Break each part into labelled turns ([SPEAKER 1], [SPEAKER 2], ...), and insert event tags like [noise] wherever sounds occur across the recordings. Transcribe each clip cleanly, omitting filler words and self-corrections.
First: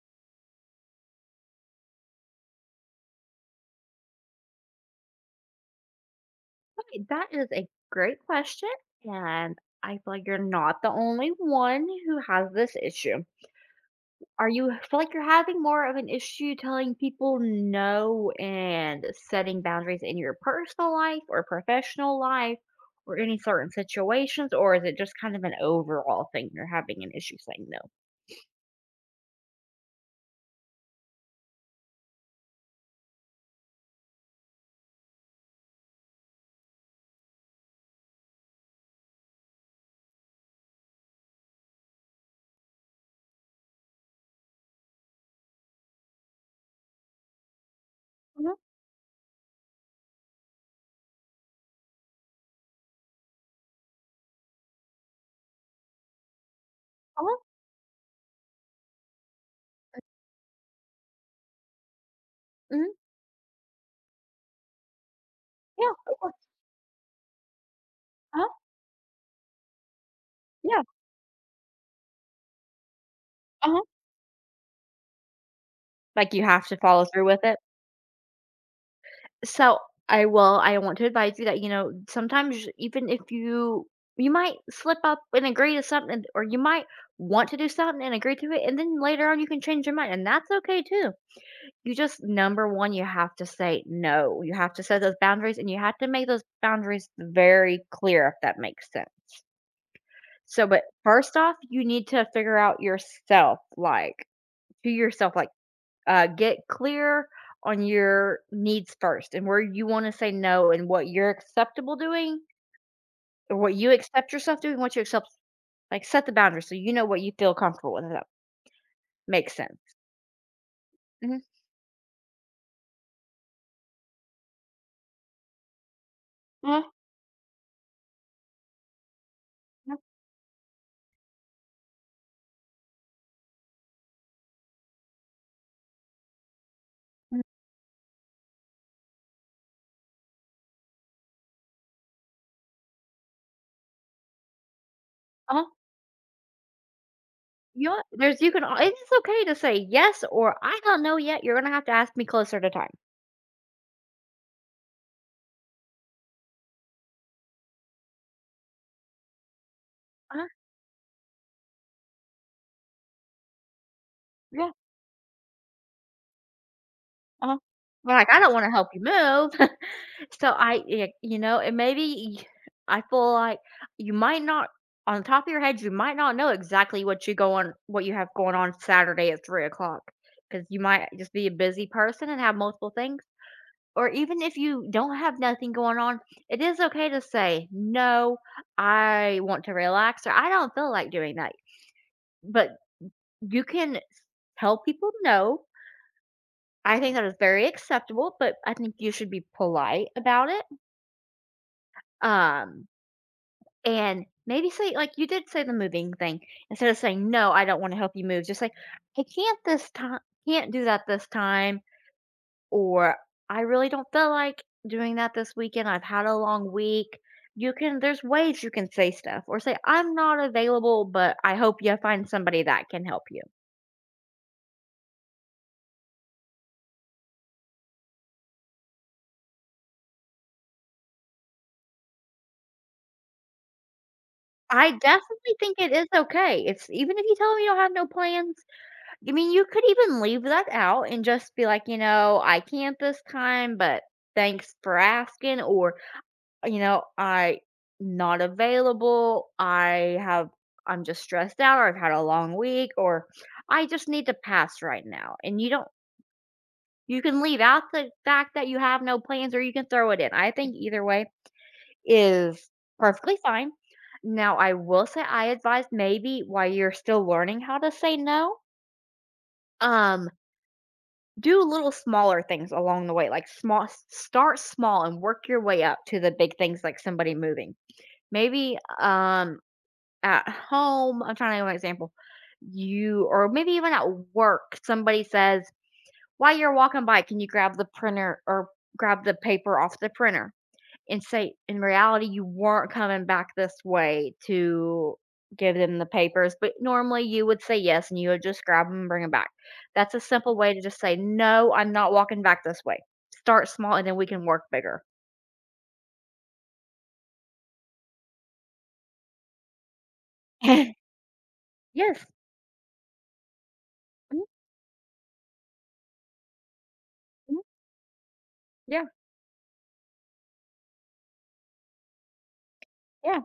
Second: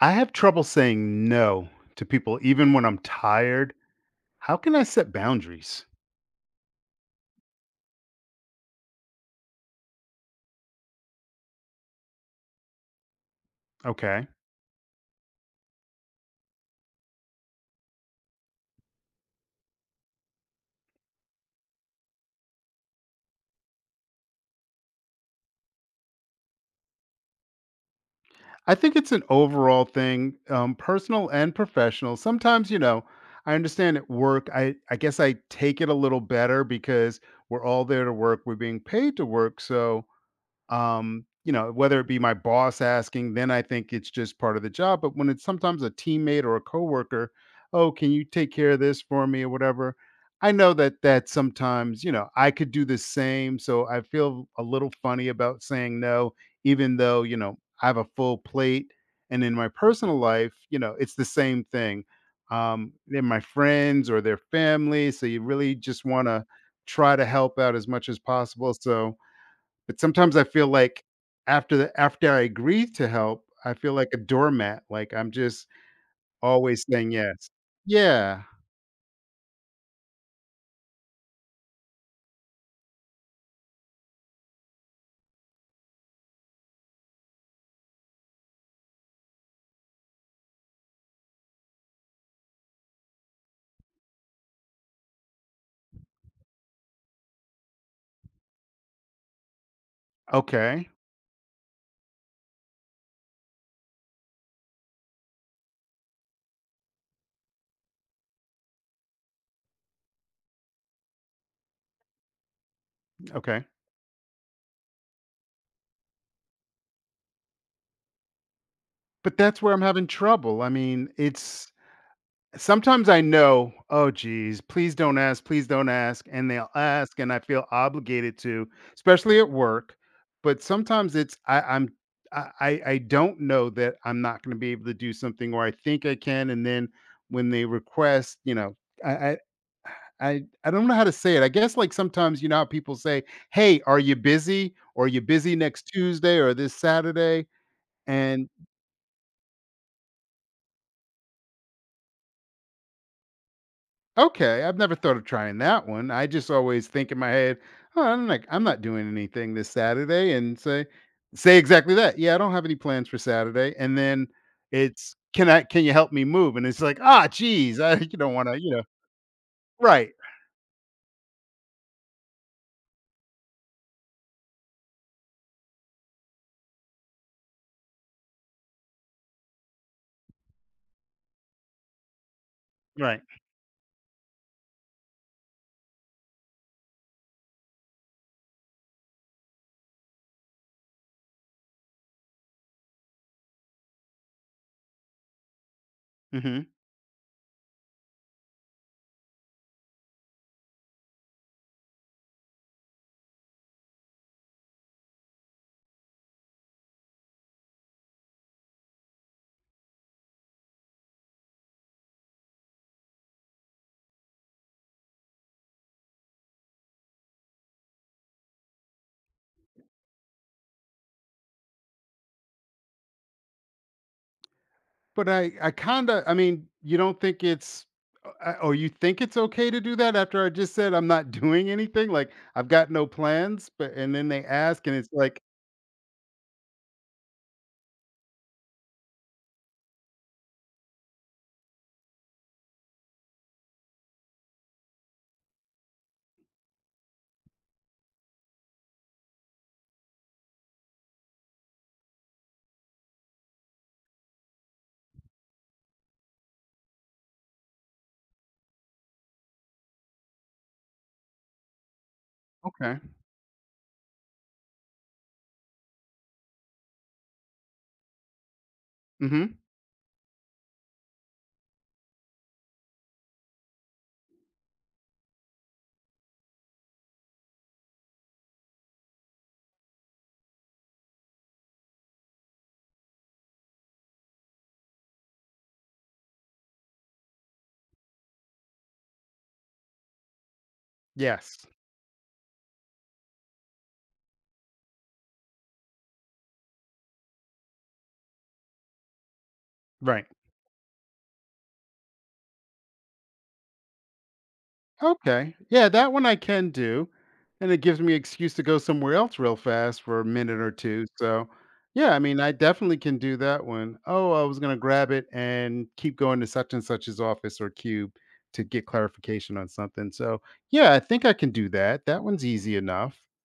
[SPEAKER 1] I have trouble saying no to people even when I'm tired. How can I set boundaries?
[SPEAKER 2] Right, that is a great question, and I feel like you're not the only one who has this issue.
[SPEAKER 1] Okay.
[SPEAKER 2] Are you feel like you're having more of an issue telling people no and setting boundaries in your personal life or professional life or any certain situations, or is it just kind of an overall thing you're having an issue saying no?
[SPEAKER 1] I think it's an overall thing, personal and professional. Sometimes, you know, I understand at work, I guess I take it a little better because we're all there to work. We're being paid to work. So you know, whether it be my boss asking, then I think it's just part of the job. But when it's sometimes a teammate or a coworker, oh, can you take
[SPEAKER 2] Hmm.
[SPEAKER 1] care of this for me or whatever? I know that sometimes, you know, I could do the same. So I feel a little funny about saying no, even though,
[SPEAKER 2] Uh-huh.
[SPEAKER 1] you know, I have a full plate. And in my personal life, you know, it's the same thing.
[SPEAKER 2] Hmm.
[SPEAKER 1] They're my friends or their family. So you really
[SPEAKER 2] Yeah,
[SPEAKER 1] just
[SPEAKER 2] of
[SPEAKER 1] want
[SPEAKER 2] course.
[SPEAKER 1] to try to help out as much as
[SPEAKER 2] Uh-huh.
[SPEAKER 1] possible. So, but sometimes I feel
[SPEAKER 2] Yeah.
[SPEAKER 1] like after I agree to help, I
[SPEAKER 2] Uh-huh.
[SPEAKER 1] feel like a doormat, like I'm just
[SPEAKER 2] Like you have to
[SPEAKER 1] always
[SPEAKER 2] follow
[SPEAKER 1] saying
[SPEAKER 2] through with
[SPEAKER 1] yes.
[SPEAKER 2] it.
[SPEAKER 1] Yeah.
[SPEAKER 2] So, I want to advise you that, you know, sometimes even if you might slip up and agree to something or you might want to do something and agree to it and then later on you can change your mind and that's okay too. You just number 1, you have to say no. You have to set those boundaries and you have to make those boundaries very clear if that makes sense. So, but
[SPEAKER 1] Okay.
[SPEAKER 2] first off, you need to figure out yourself like to yourself like get clear on your needs first and where you want to say no and what you're acceptable doing or
[SPEAKER 1] Okay.
[SPEAKER 2] what you accept yourself doing, what you accept, like set the boundaries so you know what you feel comfortable with. If that
[SPEAKER 1] But
[SPEAKER 2] makes
[SPEAKER 1] that's where
[SPEAKER 2] sense.
[SPEAKER 1] I'm having trouble. I mean,
[SPEAKER 2] Hmm.
[SPEAKER 1] it's sometimes I know, "Oh, geez, please don't ask," and they'll
[SPEAKER 2] Uh-huh.
[SPEAKER 1] ask, and I feel obligated to, especially at
[SPEAKER 2] Yeah.
[SPEAKER 1] work. But sometimes it's I I'm I don't know that I'm not gonna be able to do something, or I think I can, and then
[SPEAKER 2] Mhm.
[SPEAKER 1] when they request, you know, I I I don't know how to say it. I guess, like, sometimes, you know, how people say, "Hey, are you busy? Or are you busy
[SPEAKER 2] Uh-huh.
[SPEAKER 1] next Tuesday or this Saturday?"
[SPEAKER 2] You know, there's
[SPEAKER 1] And
[SPEAKER 2] It's okay to say yes or I don't know yet. You're gonna have to ask me closer to time.
[SPEAKER 1] okay, I've never thought of trying that one. I just always think in my head, oh, I'm like, I'm not doing anything this Saturday,
[SPEAKER 2] Uh-huh.
[SPEAKER 1] and say, say exactly that. Yeah, I don't have any plans for Saturday, and then
[SPEAKER 2] Yeah.
[SPEAKER 1] it's can you help me move? And it's like, ah,
[SPEAKER 2] Uh-huh.
[SPEAKER 1] geez, I [laughs] you
[SPEAKER 2] But like
[SPEAKER 1] don't
[SPEAKER 2] I
[SPEAKER 1] want
[SPEAKER 2] don't
[SPEAKER 1] to,
[SPEAKER 2] want to
[SPEAKER 1] you know,
[SPEAKER 2] help you move. [laughs]
[SPEAKER 1] right,
[SPEAKER 2] So I, y- you know, and maybe y- I feel like you might not, on top of your head, you might not know exactly what you have going on Saturday at 3 o'clock, because you might just be a busy person and have multiple things.
[SPEAKER 1] right.
[SPEAKER 2] Or even if you don't have nothing going on, it is okay to say no. I want to relax, or I don't feel like doing that. But you can tell people no.
[SPEAKER 1] hmm
[SPEAKER 2] I think that is very acceptable, but I think you should be polite about it. Um, And maybe say like you did say the moving thing, instead of saying, "No, I don't wanna help you move," just say, "I can't this time can't do that this time," or, "I really don't feel like doing that this weekend, I've had a long week." You can there's ways you can say stuff or say, "I'm not available, but I hope you find somebody that can help you."
[SPEAKER 1] But I kinda, I mean, you don't think it's or you think it's okay to do that after I just said I'm not [laughs] doing anything, like I've got no plans, but and then they ask,
[SPEAKER 2] I
[SPEAKER 1] and it's like,
[SPEAKER 2] definitely think it is okay. It's Even if you tell 'em you don't have no plans. I mean, you could even leave that out and just be like, I can't this time, but thanks for asking. Or, you know, I not available. I'm just stressed out, or I've had a long week, or I just need to pass right now. And you don't, you can leave out the fact that you have no plans, or you can throw it in. I think either way is
[SPEAKER 1] okay,
[SPEAKER 2] perfectly fine. Now, I will say I advise maybe while you're still learning how to say no.
[SPEAKER 1] hmm
[SPEAKER 2] Um, do little smaller things along the way, like start small and work your way up to the big things like somebody moving. Maybe at home, I'm trying to give an example. You or maybe even at work, somebody says, while you're walking by, can you grab the printer or grab the paper off the printer? And say
[SPEAKER 1] yes,
[SPEAKER 2] in reality you weren't coming back this way to give them the papers, but normally you would say yes and you would just grab them and bring them back. That's a
[SPEAKER 1] right.
[SPEAKER 2] simple way to just say no. I'm not walking back this way. Start small, and then we can work bigger.
[SPEAKER 1] Okay. Yeah, that one I can do. And it gives me excuse to go somewhere else real fast for a minute or two.
[SPEAKER 2] [laughs]
[SPEAKER 1] So, yeah, I
[SPEAKER 2] Yes.
[SPEAKER 1] mean, I definitely can do that one. Oh,
[SPEAKER 2] Mhm.
[SPEAKER 1] I was going to grab it and keep going to such and such's
[SPEAKER 2] Mhm.
[SPEAKER 1] office or cube to get
[SPEAKER 2] Yeah,
[SPEAKER 1] clarification on something. So, yeah, I think I can do that. That one's easy enough.
[SPEAKER 2] yeah.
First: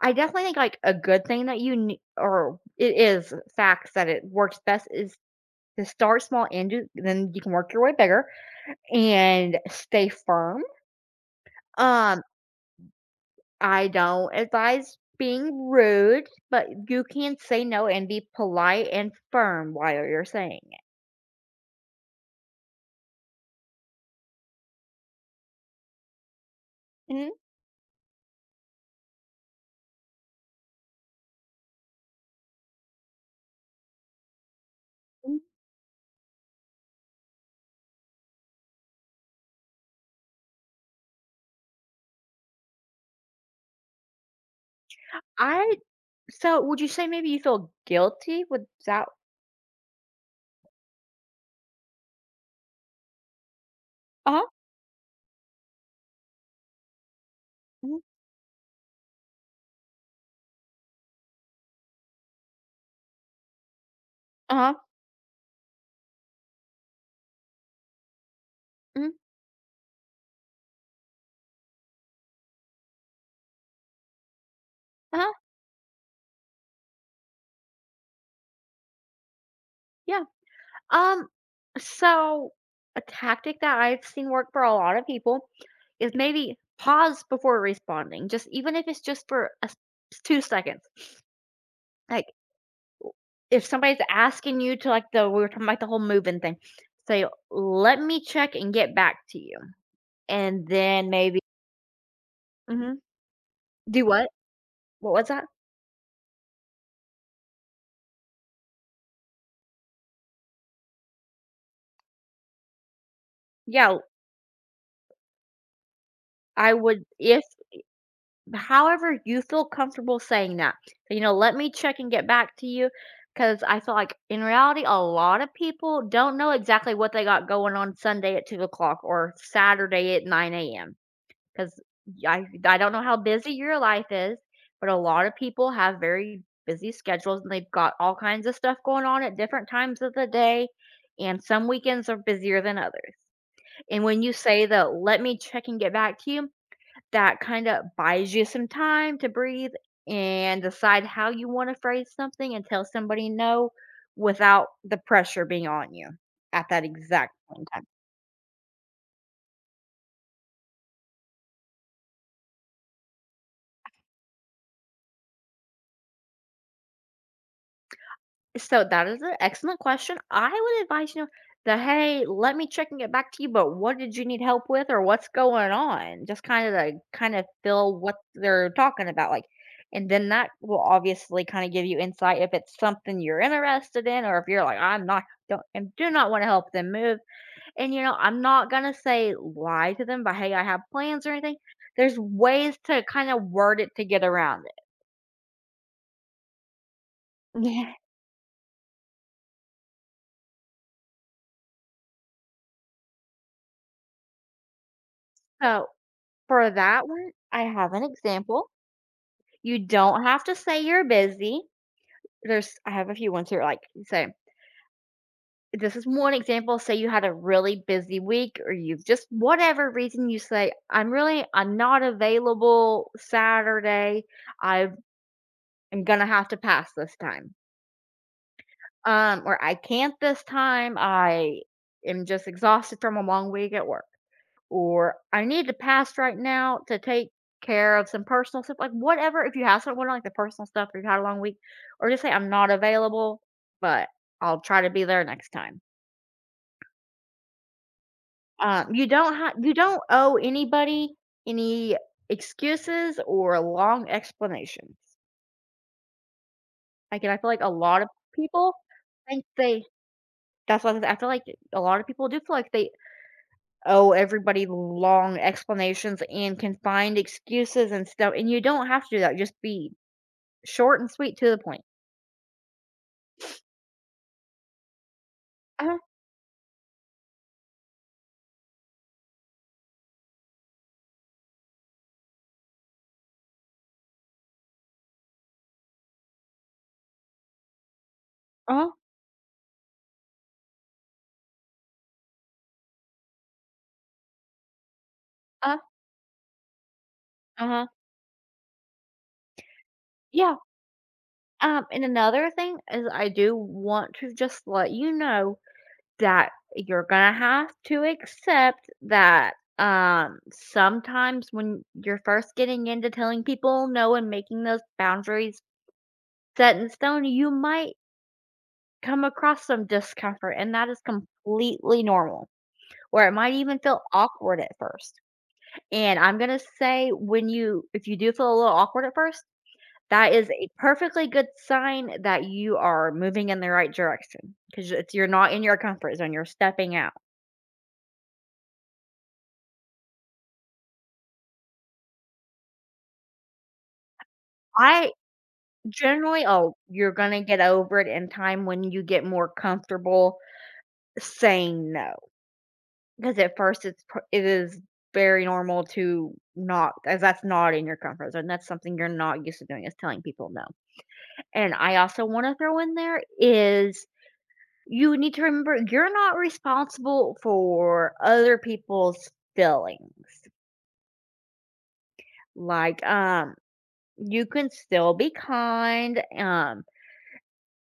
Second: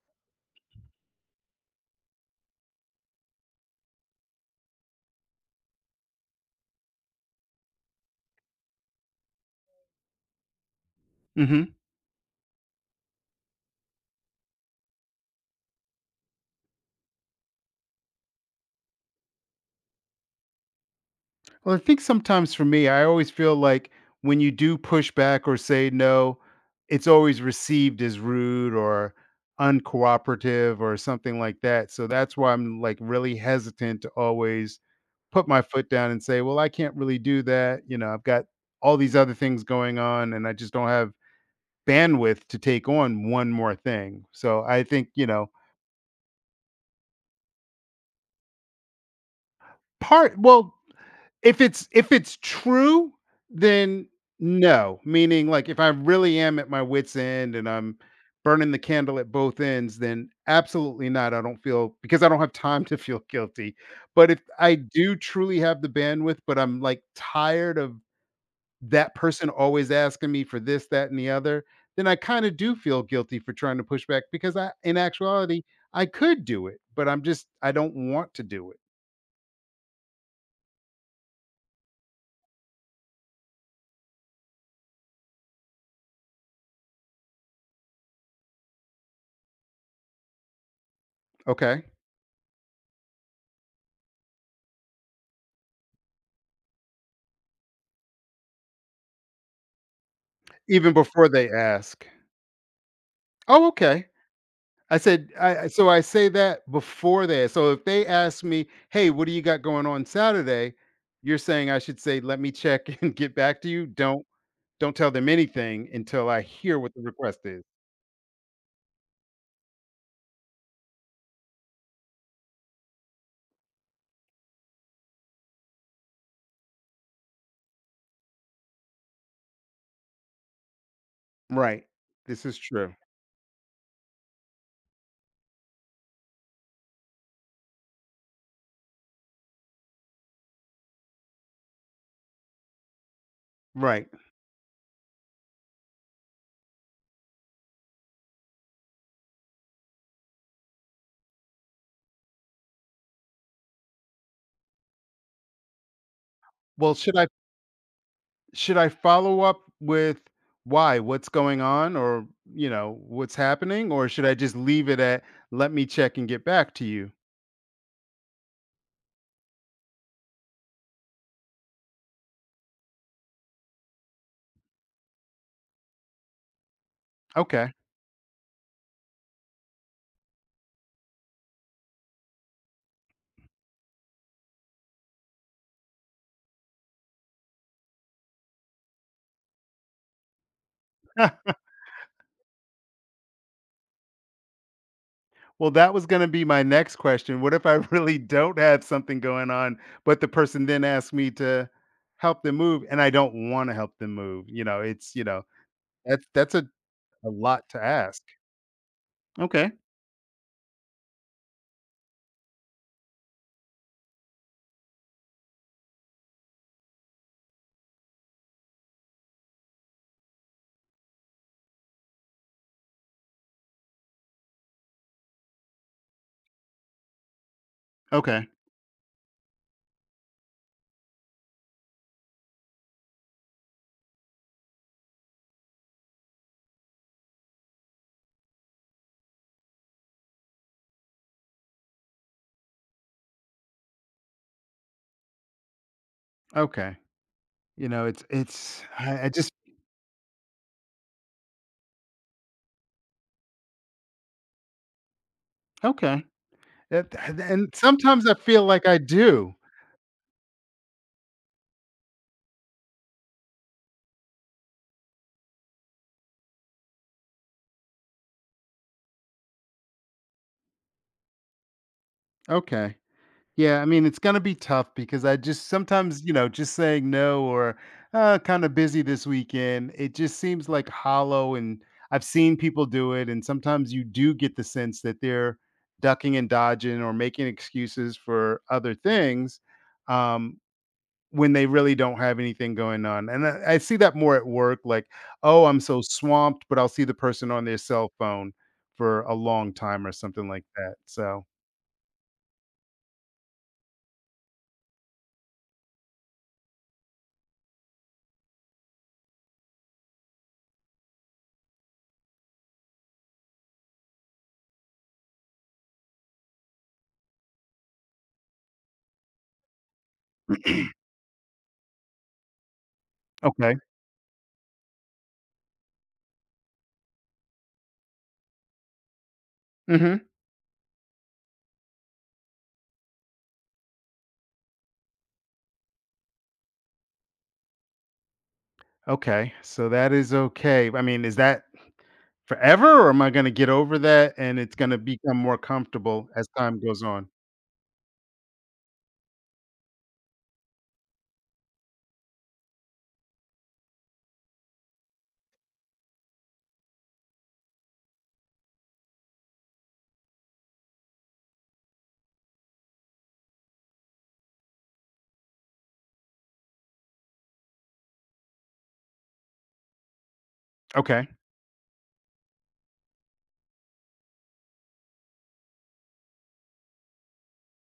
[SPEAKER 2] I definitely think like a good thing that or it is facts that it works best is to start small and do, then you can work your way bigger and stay firm.
[SPEAKER 1] Mhm.
[SPEAKER 2] um I don't advise being rude, but you can say no and be polite and firm while you're saying it.
[SPEAKER 1] Well, I think sometimes for me, I always feel like when you do push back or say no, it's
[SPEAKER 2] Mhm.
[SPEAKER 1] always received as rude or uncooperative or something like that. So that's why I'm like really hesitant to always
[SPEAKER 2] Mhm.
[SPEAKER 1] put my foot down and say, well, I can't really do that. You know, I've got all these other things going on and I just don't have bandwidth to take on one more thing. So I think, you know,
[SPEAKER 2] I so would you say maybe you feel guilty with that?
[SPEAKER 1] well, if it's true, then
[SPEAKER 2] Uh-huh.
[SPEAKER 1] no, meaning, like, if I really am at my wit's end and I'm
[SPEAKER 2] Mhm.
[SPEAKER 1] burning the candle at both ends, then absolutely not, I don't feel because I don't have time to feel guilty, but if
[SPEAKER 2] Uh-huh.
[SPEAKER 1] I do truly have the bandwidth, but I'm, like, tired of
[SPEAKER 2] Mhm.
[SPEAKER 1] that person always asking me for this, that, and the other, then I kinda do feel guilty for trying to push back because I in
[SPEAKER 2] Uh-huh.
[SPEAKER 1] actuality, I could do it, but I don't want to do it.
[SPEAKER 2] Yeah. Um, so a tactic that I've seen work for a lot of people is maybe pause before responding. Just even if it's just for 2 seconds.
[SPEAKER 1] Okay.
[SPEAKER 2] Like, if somebody's asking you to, like, the we were talking about the whole moving thing, say, "Let me check and get back to you." And
[SPEAKER 1] Even
[SPEAKER 2] then
[SPEAKER 1] before
[SPEAKER 2] maybe.
[SPEAKER 1] they ask.
[SPEAKER 2] Mhm.
[SPEAKER 1] Oh,
[SPEAKER 2] Do
[SPEAKER 1] okay.
[SPEAKER 2] what?
[SPEAKER 1] I
[SPEAKER 2] What was
[SPEAKER 1] said,
[SPEAKER 2] that?
[SPEAKER 1] so I say that before that. So if they ask me, hey, what do you got going on Saturday? You're saying I should say, let me check [laughs] and get back to you.
[SPEAKER 2] Yeah,
[SPEAKER 1] Don't tell them anything until I
[SPEAKER 2] I
[SPEAKER 1] hear what
[SPEAKER 2] would
[SPEAKER 1] the request
[SPEAKER 2] if
[SPEAKER 1] is.
[SPEAKER 2] however you feel comfortable saying that. So, you know, "Let me check and get back to you," because I feel like in reality, a lot of people don't know exactly what they got going on Sunday at 2 o'clock or Saturday at 9 AM. 'Cause
[SPEAKER 1] Right. This
[SPEAKER 2] I
[SPEAKER 1] is
[SPEAKER 2] I don't
[SPEAKER 1] true.
[SPEAKER 2] know how busy your life is, but a lot of people have very busy schedules and they've got all kinds of stuff going on at different times of the day, and some weekends are busier than others. And
[SPEAKER 1] Right.
[SPEAKER 2] when you say the "Let me check and get back to you," that kinda buys you some time to breathe and decide how you wanna phrase something and tell somebody no without the pressure being on you at that
[SPEAKER 1] Well,
[SPEAKER 2] exact point in time.
[SPEAKER 1] should I follow up with why, what's going on, or, you know, what's happening, or should I just leave it at let me check and get back to you?
[SPEAKER 2] So that is an excellent question. I would advise, you know, the hey, let me check and get back to you, but what did you need help with or what's going on? Just kind of like kind of
[SPEAKER 1] Okay.
[SPEAKER 2] feel what they're talking about. Like, and then that will obviously kind of give you insight if it's something you're interested in or if you're like, I'm not don't and do not want to help them move. And you know, I'm not gonna say lie to them, but hey, I have plans or
[SPEAKER 1] [laughs]
[SPEAKER 2] anything. There's ways to kind of word it to get around it.
[SPEAKER 1] Well, that was gonna be my next question. What
[SPEAKER 2] [laughs]
[SPEAKER 1] if I [laughs]
[SPEAKER 2] Yeah.
[SPEAKER 1] really don't have something going on, but the person then asks me to help them move and I don't wanna help them move? You know, it's you know,
[SPEAKER 2] So
[SPEAKER 1] that's
[SPEAKER 2] for that
[SPEAKER 1] a
[SPEAKER 2] one, I
[SPEAKER 1] lot to
[SPEAKER 2] have an
[SPEAKER 1] ask.
[SPEAKER 2] example.
[SPEAKER 1] Okay.
[SPEAKER 2] You don't have to say you're busy. There's I have a few ones here like you say, this is one example. Say you had a really busy week or you've just whatever reason you say, I'm not available Saturday. I am gonna have to pass this time.
[SPEAKER 1] Okay.
[SPEAKER 2] Or I can't this time. I am just exhausted from a long week at work, or I need to pass right now to take care of some personal stuff, like whatever. If you have someone like the personal stuff, or you had a long week, or just say I'm not available, but I'll try to be there next time.
[SPEAKER 1] Okay. You know, it's
[SPEAKER 2] Um, you
[SPEAKER 1] I
[SPEAKER 2] don't
[SPEAKER 1] just
[SPEAKER 2] have you don't owe anybody any excuses or long explanations.
[SPEAKER 1] okay. That
[SPEAKER 2] Again, I feel like
[SPEAKER 1] and
[SPEAKER 2] a lot of
[SPEAKER 1] sometimes I feel
[SPEAKER 2] people
[SPEAKER 1] like I
[SPEAKER 2] think
[SPEAKER 1] do.
[SPEAKER 2] they. That's why I feel like a lot of people do feel like they owe everybody long explanations and confined excuses and stuff. And you don't have to do that. Just be short and sweet to the point.
[SPEAKER 1] Okay. Yeah, I mean, it's gonna be tough because I just
[SPEAKER 2] Uh-huh.
[SPEAKER 1] sometimes, you know, just saying no or kind of busy this weekend, it just seems like hollow. And I've seen people do it, and sometimes you do get the sense that they're ducking and dodging or making excuses for
[SPEAKER 2] Uh-huh.
[SPEAKER 1] other things, um, when they really don't have anything going on. And I see that more at work, like, oh,
[SPEAKER 2] Uh-huh.
[SPEAKER 1] I'm so swamped, but I'll see the person on their
[SPEAKER 2] Uh-huh.
[SPEAKER 1] cell phone for a long time or something
[SPEAKER 2] Yeah,
[SPEAKER 1] like that. So,
[SPEAKER 2] and another thing is I do want to just let you know that you're gonna have to accept that, sometimes when you're first getting into telling people no and making those boundaries set in stone, you might come across some discomfort, and that is completely normal, or it might
[SPEAKER 1] okay.
[SPEAKER 2] even feel awkward at first, and I'm gonna say when you if you do feel a little awkward at first,
[SPEAKER 1] Hmm.
[SPEAKER 2] that is a perfectly good sign that you are moving in the right direction, 'cause it's you're not in your comfort zone, you're stepping out.
[SPEAKER 1] Okay, so that is okay. I mean, is that forever, or am I gonna get over that and it's gonna
[SPEAKER 2] I
[SPEAKER 1] become more comfortable
[SPEAKER 2] generally
[SPEAKER 1] as
[SPEAKER 2] oh,
[SPEAKER 1] time goes
[SPEAKER 2] you're
[SPEAKER 1] on?
[SPEAKER 2] gonna get over it in time when you get more comfortable saying no, because at first it is very normal to not, as that's not in your comfort zone, that's something you're not used to doing is telling people no. And I also wanna throw in there is, you need to remember you're not responsible for other people's feelings.
[SPEAKER 1] Okay,
[SPEAKER 2] Like, you can still be kind,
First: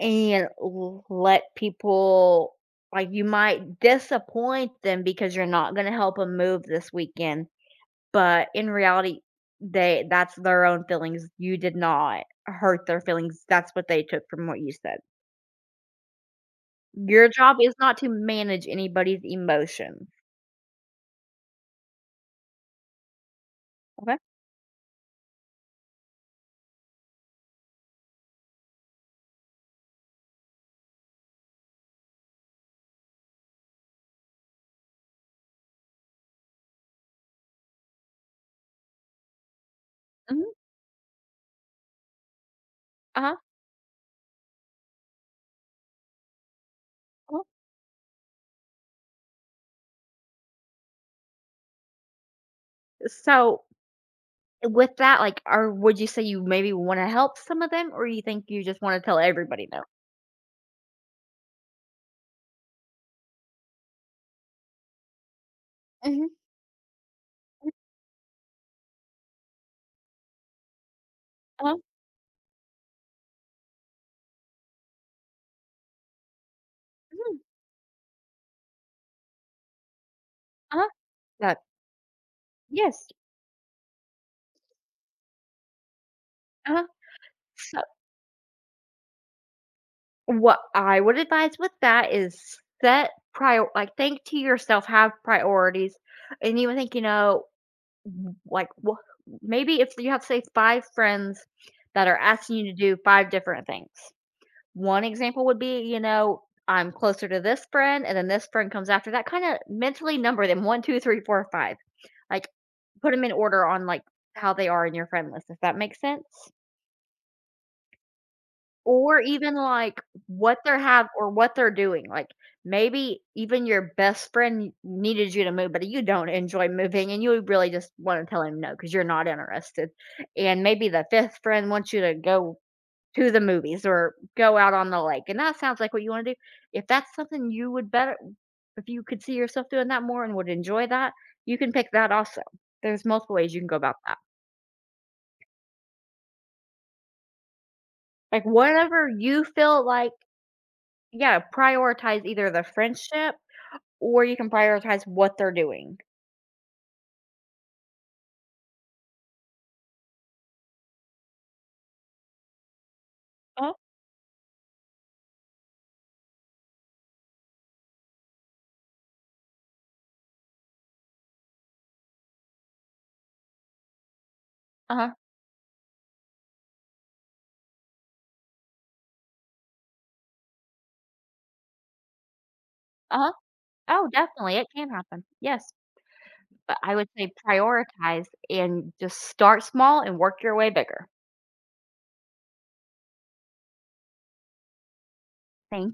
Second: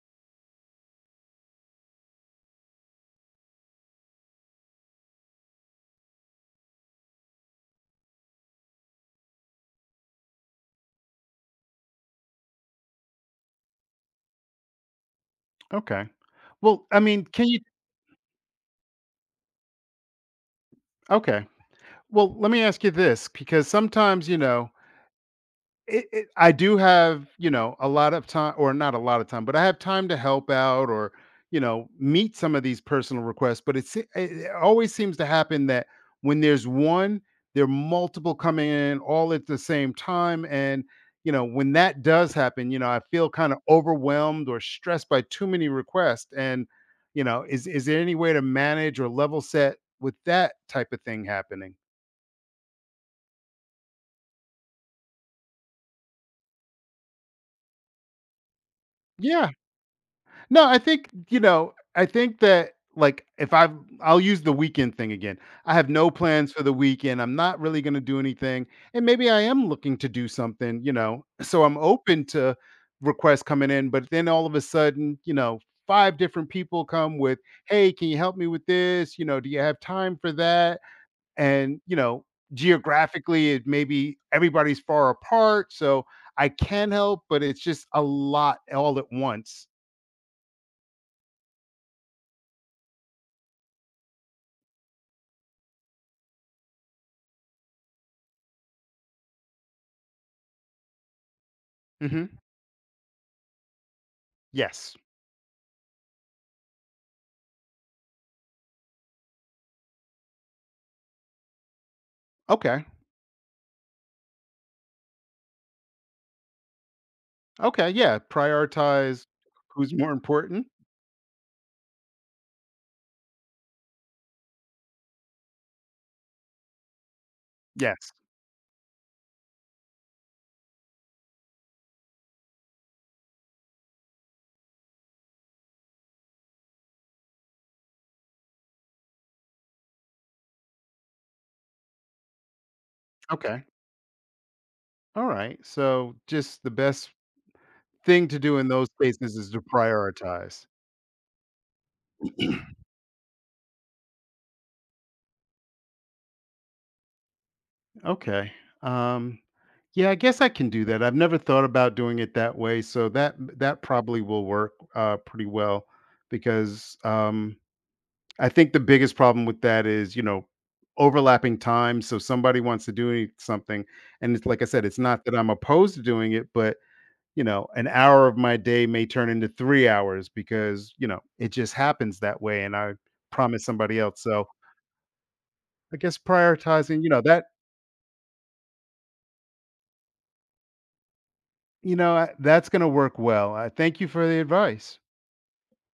[SPEAKER 2] and let people, like, you might disappoint them because you're not going to help them move this weekend, but in reality, they that's their own feelings. You did not hurt their feelings. That's what they took from what you said.
[SPEAKER 1] okay. Well, I mean,
[SPEAKER 2] Your
[SPEAKER 1] can
[SPEAKER 2] job
[SPEAKER 1] you
[SPEAKER 2] is not to manage anybody's emotions.
[SPEAKER 1] okay. Well, let me ask you this because
[SPEAKER 2] Okay?
[SPEAKER 1] sometimes, you know, I do have, you know, a lot of time, or not a lot of time, but I have time to help out or, you know, meet some of these personal requests. But it always seems to happen that when there's one, there are multiple coming in all at the same time.
[SPEAKER 2] Mhm.
[SPEAKER 1] And, you know, when that does happen, you know, I feel
[SPEAKER 2] Uh-huh.
[SPEAKER 1] kind of overwhelmed or stressed by too many requests. And, you know, is there any way to manage or level set with that type of thing happening?
[SPEAKER 2] So, with that, like, are would you say you maybe wanna help some of them, or you think you just wanna tell
[SPEAKER 1] Yeah.
[SPEAKER 2] everybody no?
[SPEAKER 1] No, I think, you know, I think that like if I've I'll use the weekend thing again. I have no
[SPEAKER 2] Mhm.
[SPEAKER 1] plans for the weekend. I'm not
[SPEAKER 2] Mm.
[SPEAKER 1] really gonna do anything. And maybe I am looking to do something, you know. So
[SPEAKER 2] Uh-huh.
[SPEAKER 1] I'm open to requests coming in, but then all of a sudden, you know, five different people come
[SPEAKER 2] Mhm.
[SPEAKER 1] with, hey, can you help me with this? You know, do you have time for that?
[SPEAKER 2] Uh-huh. That,
[SPEAKER 1] And, you know,
[SPEAKER 2] yes.
[SPEAKER 1] geographically it maybe everybody's far apart. So I
[SPEAKER 2] Uh-huh.
[SPEAKER 1] can help, but it's
[SPEAKER 2] So,
[SPEAKER 1] just a lot all at once.
[SPEAKER 2] what I would advise with that is set prior like, think to yourself, have priorities, and you would think, you know, w like, wha maybe if you have, say, 5 friends that are
[SPEAKER 1] Mhm.
[SPEAKER 2] asking you to do 5 different things.
[SPEAKER 1] Yes.
[SPEAKER 2] One example would be, you know, I'm closer to this friend, and then this friend comes after that. Kinda mentally number them one, 2, 3, 4, 5. Like,
[SPEAKER 1] Okay.
[SPEAKER 2] put them in order on, like, how they are in your friend list, if that makes sense?
[SPEAKER 1] Okay, yeah,
[SPEAKER 2] Or
[SPEAKER 1] prioritize
[SPEAKER 2] even,
[SPEAKER 1] who's
[SPEAKER 2] like,
[SPEAKER 1] more important.
[SPEAKER 2] what they're doing. Like, maybe even your best friend needed you to move, but you don't enjoy moving, and you really just
[SPEAKER 1] Yes.
[SPEAKER 2] wanna tell him no because 'cause you're not interested. And maybe the 5th friend wants you to go to the movies or go out on the lake, and that sounds like what you wanna do. If that's something you would better if you could see yourself doing that more and would enjoy that, you can pick that also. There's multiple ways you
[SPEAKER 1] Okay.
[SPEAKER 2] can go about that.
[SPEAKER 1] All right. So, just the best thing to
[SPEAKER 2] Like,
[SPEAKER 1] do in those
[SPEAKER 2] whatever
[SPEAKER 1] cases
[SPEAKER 2] you
[SPEAKER 1] is to
[SPEAKER 2] feel like,
[SPEAKER 1] prioritize.
[SPEAKER 2] yeah, prioritize either the
[SPEAKER 1] [clears throat]
[SPEAKER 2] friendship or you can prioritize what they're doing.
[SPEAKER 1] Okay. Um, yeah, I guess I can do that. I've never thought about doing it that way, so that
[SPEAKER 2] Uh-huh.
[SPEAKER 1] that probably will work, pretty well because, I think the biggest problem with that is, you know, overlapping time, so somebody wants to do something, and it's like I said, it's
[SPEAKER 2] Uh-huh.
[SPEAKER 1] not that I'm opposed to doing it, but you know, an hour of my day may turn into 3 hours because, you know, it just happens that way, and I
[SPEAKER 2] Uh-huh.
[SPEAKER 1] promise somebody
[SPEAKER 2] Oh,
[SPEAKER 1] else, so
[SPEAKER 2] definitely, it can happen. Yes,
[SPEAKER 1] I guess
[SPEAKER 2] but I
[SPEAKER 1] prioritizing,
[SPEAKER 2] would
[SPEAKER 1] you know,
[SPEAKER 2] say
[SPEAKER 1] that
[SPEAKER 2] prioritize and just start small and work your way bigger.
[SPEAKER 1] you know, I that's gonna work well. I thank you for the advice.
[SPEAKER 2] Thank you.